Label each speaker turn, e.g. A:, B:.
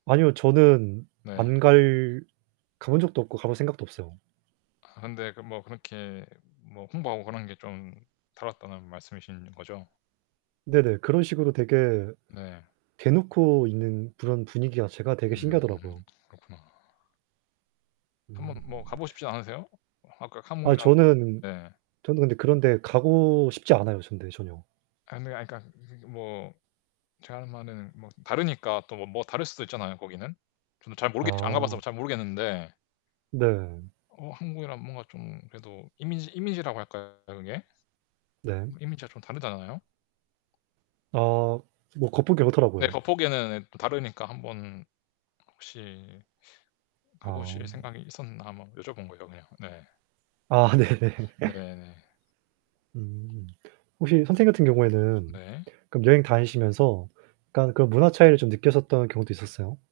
A: 아니요, 저는
B: 네.
A: 안 갈 가 본 적도 없고 가 볼 생각도 없어요.
B: 아 근데 그 뭐 그렇게 뭐 홍보하고 그런 게 좀 다뤘다는 말씀이신거죠?
A: 네네. 그런 식으로 되게
B: 네.
A: 대놓고 있는 그런 분위기가 제가 되게
B: 음,
A: 신기하더라구요.
B: 그렇구나.
A: 음.
B: 한번 뭐 가 보고 싶지 않으세요? 아까
A: 아
B: 카몽이랑
A: 저는,
B: 네.
A: 저는 근데 그런 데 가고 싶지 않아요 근데 전혀.
B: 아니 아 그러니까 뭐 제가 하는 말은 뭐 다르니까 또 뭐 다를 수도 있잖아요 거기는. 저도 잘 모르겠죠. 안 가 봐서
A: 아.
B: 잘 모르겠는데.
A: 네.
B: 어 한국이랑 뭔가 좀 그래도 이미지 이미지라고 할까요? 그게?
A: 네.
B: 이미지가 좀 다르지 않나요?
A: 어 뭐 겉보기
B: 네,
A: 그렇더라고요.
B: 겉보기는 다르니까 한번 혹시 가
A: 아.
B: 보실 생각이 있었나 한번 여쭤본 거예요 그냥. 네.
A: 아 네네.
B: 네, 네.
A: 음 혹시 선생님 같은 경우에는
B: 네.
A: 그럼 여행 다니시면서 약간 그 문화 차이를 좀 느꼈었던 경우도 있었어요?